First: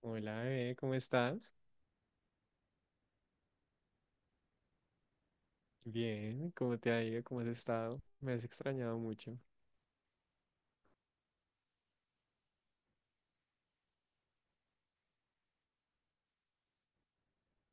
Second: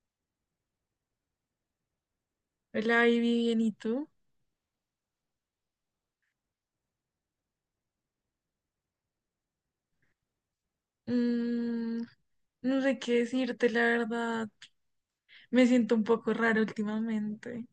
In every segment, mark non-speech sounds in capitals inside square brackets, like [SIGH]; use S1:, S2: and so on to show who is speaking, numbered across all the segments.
S1: Hola, bebé, ¿cómo estás?
S2: Hola, Ivy, bien, ¿y tú?
S1: Bien, ¿cómo te ha ido? ¿Cómo has estado? Me has extrañado mucho.
S2: Mm, no sé qué decirte, la verdad. Me siento un poco raro últimamente.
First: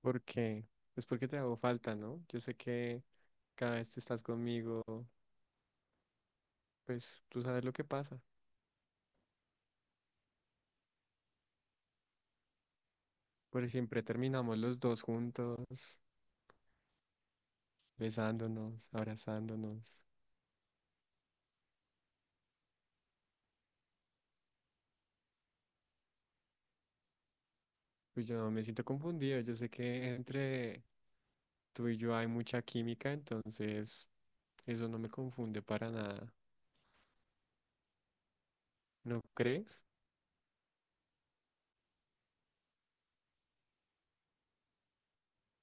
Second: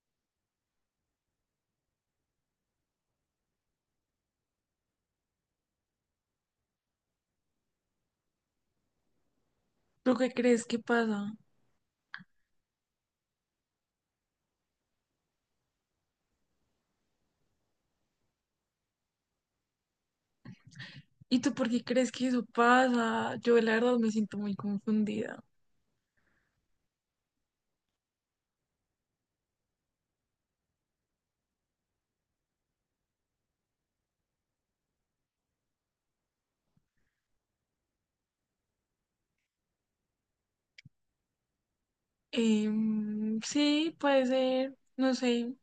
S1: ¿Por qué? Es porque te hago falta, ¿no? Yo sé que cada vez que estás conmigo, pues tú sabes lo que pasa.
S2: ¿Tú qué crees que pasa?
S1: Porque siempre terminamos los dos juntos, besándonos, abrazándonos.
S2: ¿Y tú por qué crees que eso pasa? Yo, la verdad, me siento muy confundida.
S1: Pues yo me siento confundido. Yo sé que entre tú y yo hay mucha química, entonces eso no me confunde para nada. ¿No crees?
S2: Sí, puede ser, no sé.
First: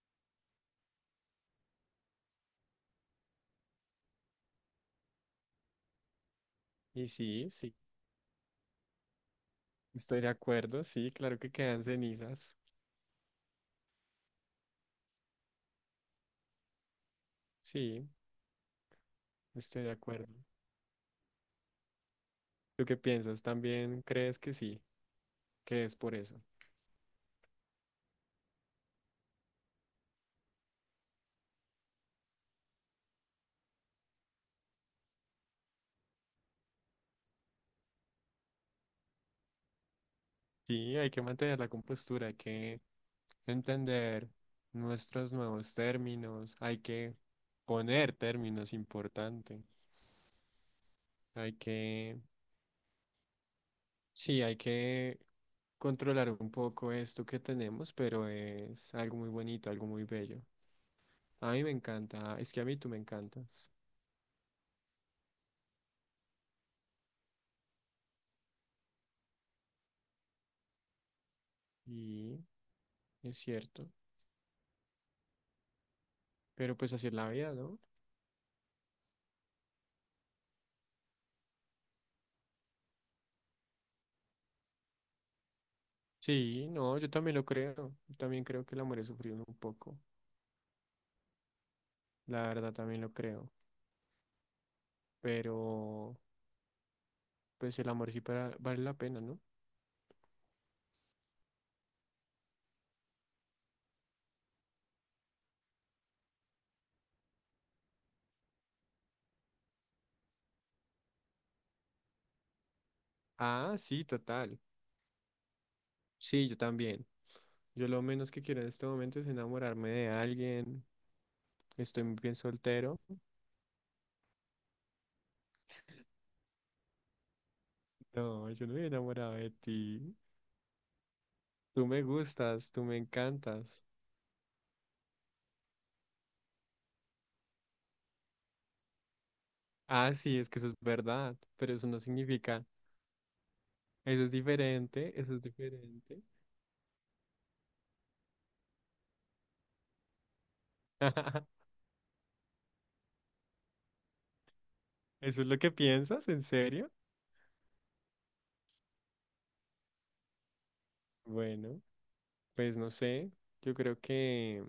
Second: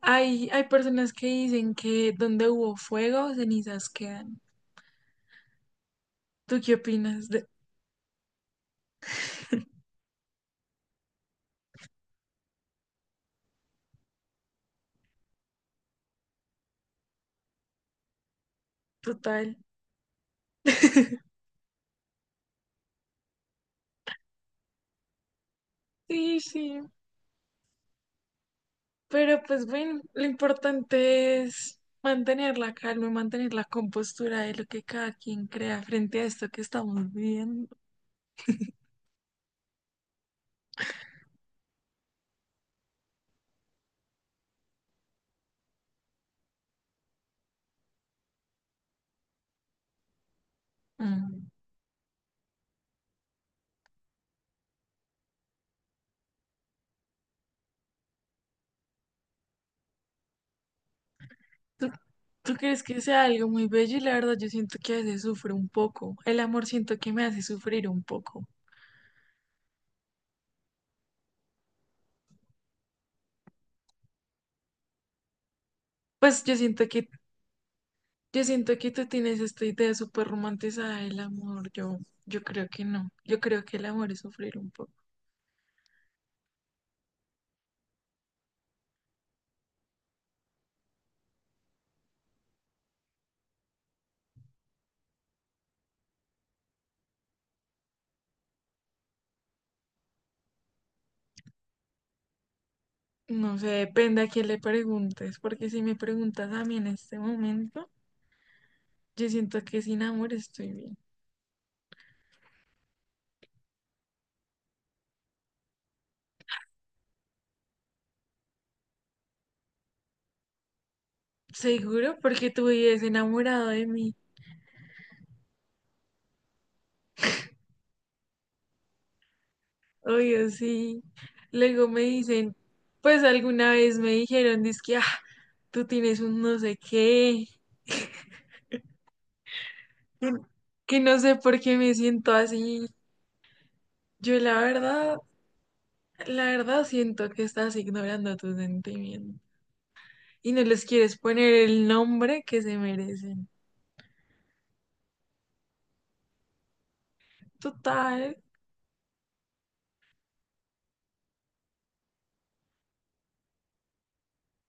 S2: Hay personas que dicen que donde hubo fuego, cenizas quedan. ¿Tú qué
S1: Y
S2: opinas de
S1: sí, sí, estoy de acuerdo, sí, claro que quedan cenizas. Sí,
S2: total?
S1: estoy de acuerdo.
S2: [LAUGHS]
S1: ¿Tú qué piensas? ¿También crees que sí? ¿Que es por eso?
S2: Sí, sí. Pero pues bueno, lo importante es mantener la calma, y mantener la compostura de lo que cada quien crea frente a esto que estamos viviendo.
S1: Sí, hay que mantener la compostura, hay que entender nuestros nuevos términos, hay que poner términos importantes,
S2: Mm.
S1: hay que, sí, hay que controlar un poco esto que tenemos, pero es algo muy bonito, algo muy bello. A mí me
S2: ¿Tú,
S1: encanta, es
S2: tú
S1: que a mí
S2: crees
S1: tú me
S2: que sea algo muy
S1: encantas,
S2: bello? Y la verdad yo siento que a veces sufro un poco. El amor siento que me hace sufrir un poco.
S1: y es cierto,
S2: Pues yo
S1: pero
S2: siento
S1: pues así
S2: que,
S1: es la vida, ¿no?
S2: yo siento que tú tienes esta idea súper romantizada del amor. Yo creo que no. Yo creo que el amor es sufrir un poco.
S1: Sí, no, yo también lo creo. Yo también creo que el amor es sufrir un poco. La verdad también lo creo. Pero, pues el amor vale la pena, ¿no?
S2: No sé, depende a quién le preguntes, porque si me preguntas a mí en este momento. Yo siento que sin amor estoy bien.
S1: Ah, sí, total. Sí, yo también. Yo lo menos que quiero en este momento es enamorarme de alguien. Estoy
S2: Seguro
S1: muy bien
S2: porque tú
S1: soltero.
S2: vives enamorado de mí.
S1: No, yo no me he enamorado de ti.
S2: Obvio, sí.
S1: Tú
S2: Luego me
S1: me
S2: dicen,
S1: gustas, tú me
S2: pues alguna
S1: encantas.
S2: vez me dijeron, dizque, ah, tú tienes un no sé qué,
S1: Ah,
S2: que
S1: sí, es que eso es
S2: que no sé
S1: verdad.
S2: por
S1: Pero
S2: qué
S1: eso
S2: me
S1: no
S2: siento
S1: significa.
S2: así.
S1: Eso es
S2: Yo la
S1: diferente,
S2: verdad,
S1: eso es diferente.
S2: la verdad siento que estás ignorando tus sentimientos y no les quieres poner
S1: [LAUGHS]
S2: el nombre que se merecen.
S1: ¿Eso es lo que piensas? ¿En serio?
S2: Total.
S1: Bueno. Pues no sé, yo creo que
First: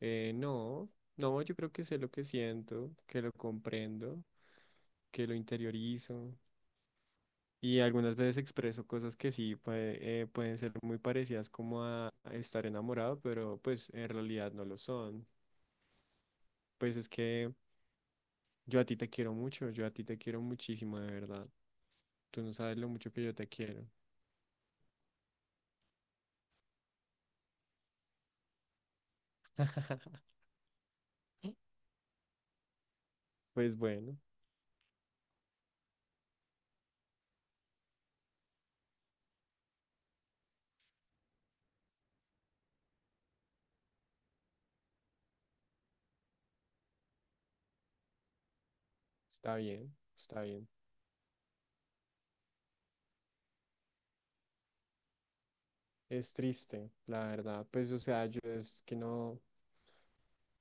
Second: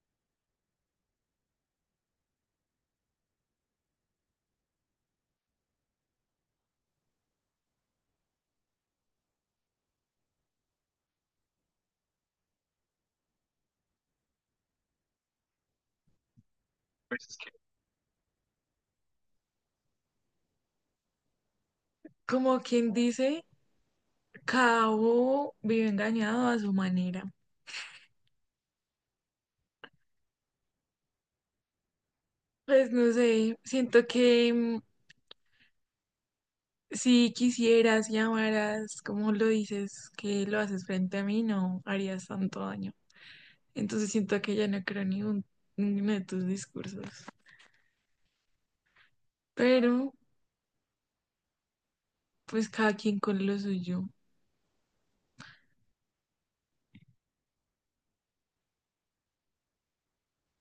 S1: no, no, yo creo que sé lo que siento, que lo comprendo, que lo interiorizo y algunas veces expreso cosas que pueden ser muy parecidas como a estar enamorado, pero pues en realidad no lo son. Pues es
S2: Pues
S1: que yo a ti te quiero mucho, yo a ti te quiero muchísimo, de verdad. Tú no
S2: como
S1: sabes lo
S2: quien
S1: mucho que yo
S2: dice,
S1: te quiero.
S2: cada bobo vive engañado a su manera.
S1: [LAUGHS]
S2: Pues no sé,
S1: Pues
S2: siento
S1: bueno,
S2: que si quisieras y amaras, como lo dices, que lo haces frente a mí, no harías tanto daño. Entonces siento que ya no creo en ninguno de tus discursos.
S1: está bien,
S2: Pero,
S1: está bien.
S2: pues cada quien con lo suyo.
S1: Es triste, la verdad. Pues o sea, yo es que no.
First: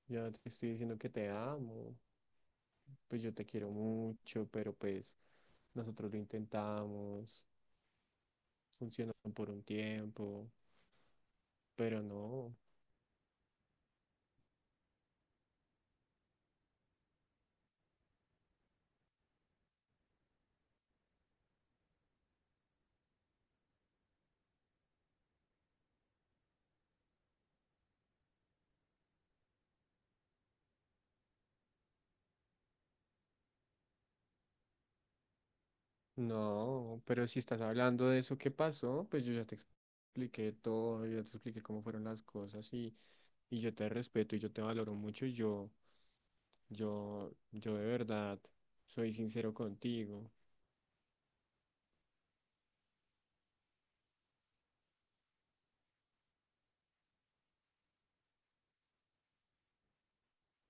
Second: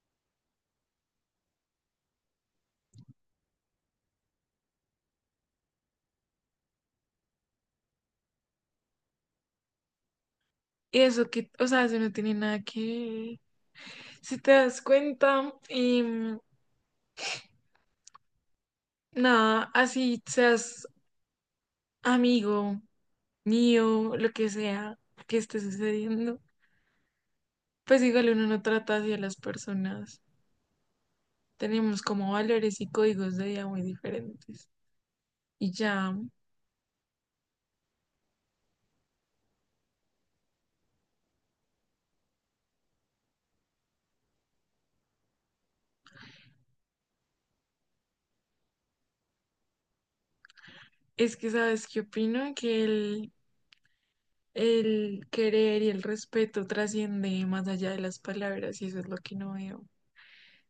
S1: Ya te estoy diciendo que te amo, pues yo te quiero mucho, pero pues nosotros lo intentamos, funcionó por un tiempo,
S2: Y eso que, o sea, eso
S1: pero
S2: no tiene
S1: no,
S2: nada que... Si te das cuenta, y nada, así seas amigo mío, lo que sea que esté sucediendo, pues igual uno no trata así a las personas. Tenemos como valores y códigos de vida muy diferentes. Y ya,
S1: no, pero si estás hablando de eso que pasó, pues yo ya te expliqué todo, yo ya te expliqué cómo fueron las cosas y yo te respeto y yo te valoro mucho y yo de verdad soy sincero contigo.
S2: es que sabes qué opino, el querer y el respeto trasciende más allá de las palabras y eso es lo que no veo.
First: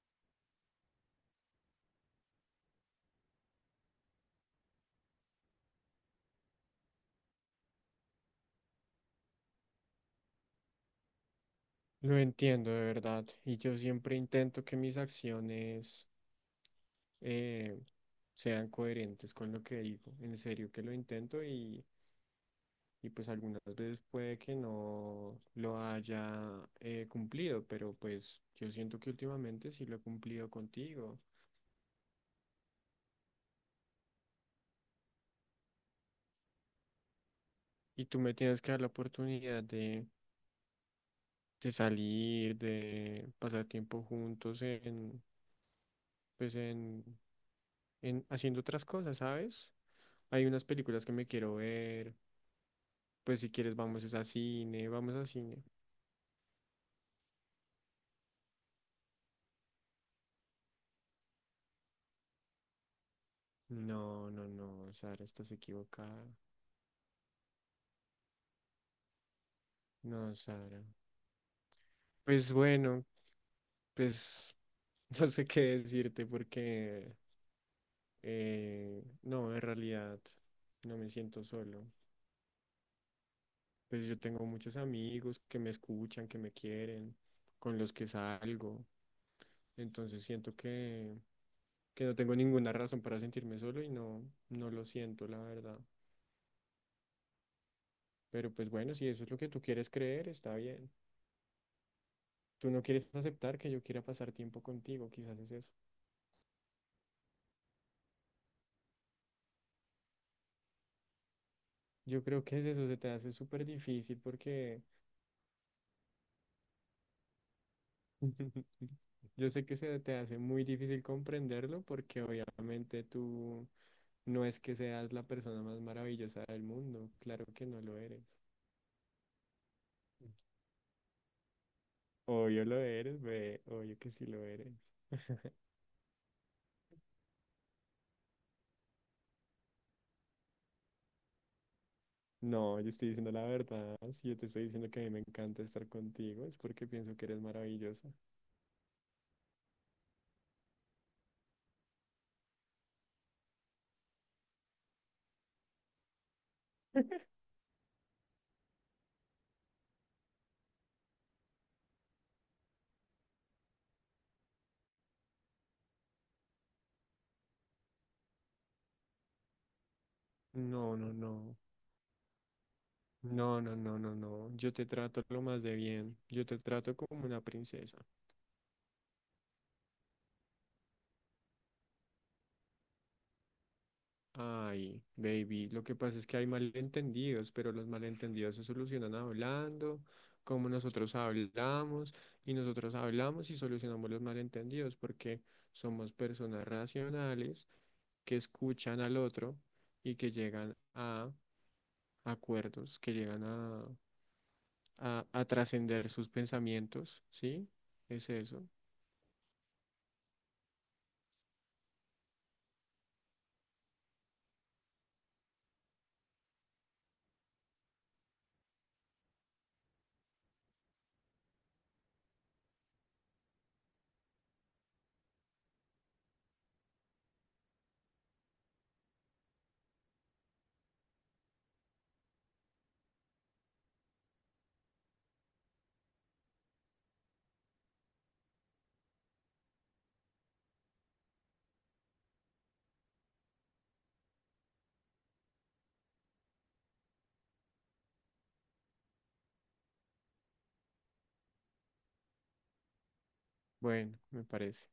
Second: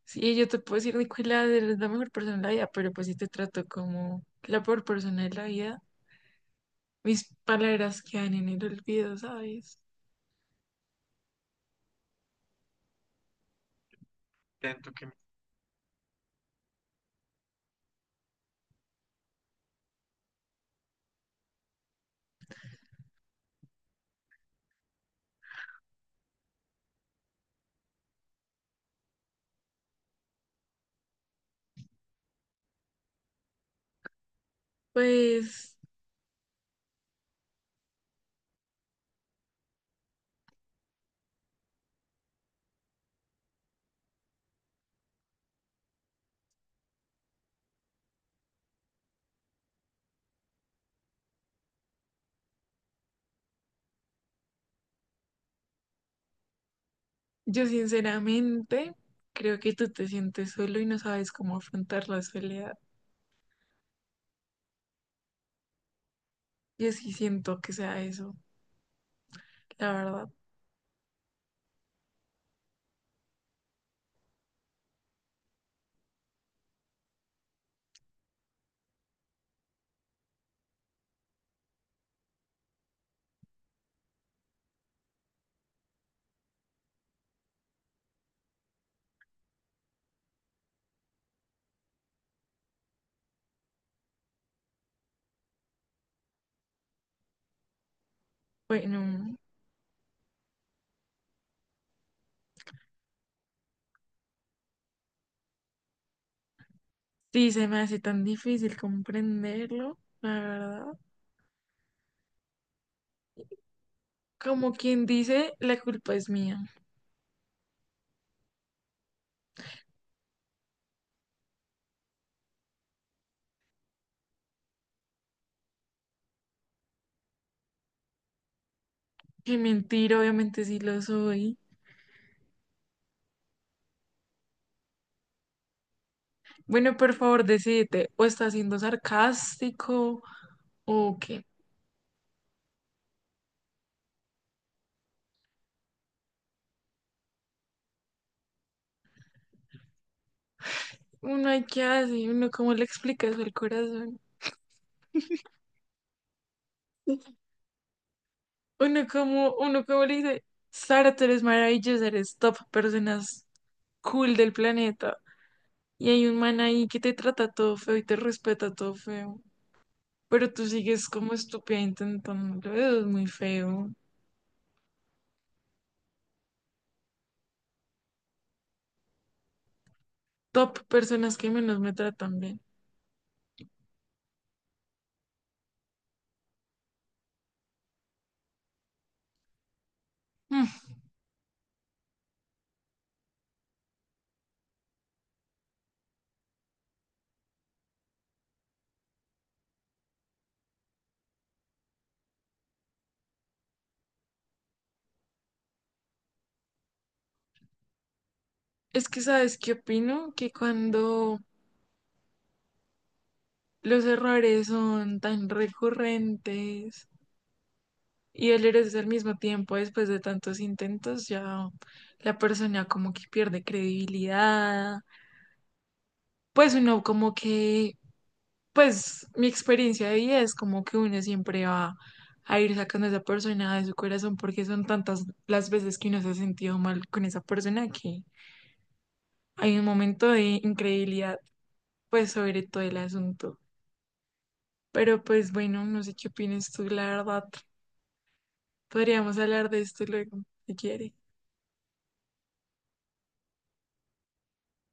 S2: Sí, yo te puedo decir, Nicolás, eres la mejor persona de la vida, pero pues si te trato como la peor persona de la vida, mis palabras quedan en el olvido, ¿sabes?
S1: Lo entiendo de verdad y yo siempre intento que mis acciones eh, sean coherentes con lo que digo. En serio que lo intento y pues algunas veces puede que no lo haya cumplido, pero pues yo siento que últimamente sí lo he cumplido contigo.
S2: Pues
S1: Y tú me tienes que dar la oportunidad de salir, de pasar tiempo juntos en, pues en haciendo otras cosas, ¿sabes? Hay unas películas que me quiero ver. Pues si quieres vamos es a cine, vamos a cine.
S2: yo sinceramente creo que tú te sientes solo y no sabes cómo afrontar la soledad.
S1: No, no, no, Sara, estás equivocada.
S2: Yo sí siento que sea eso, la verdad.
S1: No, Sara. Pues bueno, pues [LAUGHS] no sé qué decirte porque no, en realidad no me siento solo. Pues yo tengo muchos amigos que me escuchan, que me quieren, con los que salgo. Entonces siento que no tengo ninguna razón para sentirme solo y no, no lo siento, la verdad. Pero pues bueno, si eso es
S2: Bueno,
S1: lo que tú quieres creer, está bien. Tú no quieres aceptar que yo quiera pasar tiempo contigo, quizás es eso.
S2: sí, se me hace tan difícil comprenderlo, la verdad.
S1: Yo creo que es eso, se te hace súper difícil
S2: Como
S1: porque
S2: quien dice, la culpa es mía.
S1: [LAUGHS] yo sé que se te hace muy difícil comprenderlo porque obviamente tú no es que seas la persona más maravillosa del mundo, claro que no lo eres.
S2: Qué mentira, obviamente sí lo soy.
S1: Obvio lo eres, ve, obvio que sí lo eres.
S2: Bueno, por favor, decídete, o está siendo sarcástico, o qué.
S1: No, yo estoy diciendo la verdad, si yo te estoy diciendo que a mí me encanta estar contigo es porque pienso que eres maravillosa.
S2: Uno hay que hacer, uno cómo le explica eso al corazón. Uno como le dice, Sara, tú eres maravillosa, eres top, personas cool del planeta. Y hay un man ahí que te trata todo feo y te respeta todo feo. Pero tú
S1: No,
S2: sigues
S1: no,
S2: como
S1: no.
S2: estúpida intentándolo. Eso es muy
S1: No, no,
S2: feo.
S1: no, no, no. Yo te trato lo más de bien. Yo te trato como una princesa.
S2: Top personas que menos me tratan bien.
S1: Ay, baby. Lo que pasa es que hay malentendidos, pero los malentendidos se solucionan hablando,
S2: Mm,
S1: como nosotros hablamos y solucionamos los malentendidos, porque somos personas racionales que escuchan al otro y que llegan a acuerdos, que llegan a, a, trascender sus pensamientos, ¿sí? Es eso.
S2: Es que, ¿sabes qué opino? Que cuando los errores son tan recurrentes y el eres al mismo tiempo después de tantos intentos, ya la persona como que pierde credibilidad. Pues uno como que Pues mi experiencia de vida es como que uno siempre va a ir sacando a esa persona de su corazón porque son tantas las veces que uno se ha sentido mal con esa persona que hay un momento de incredulidad, pues sobre todo el asunto. Pero pues bueno, no sé qué opinas tú, la verdad. Podríamos hablar de esto luego, si quieres.
S1: Bueno, me parece.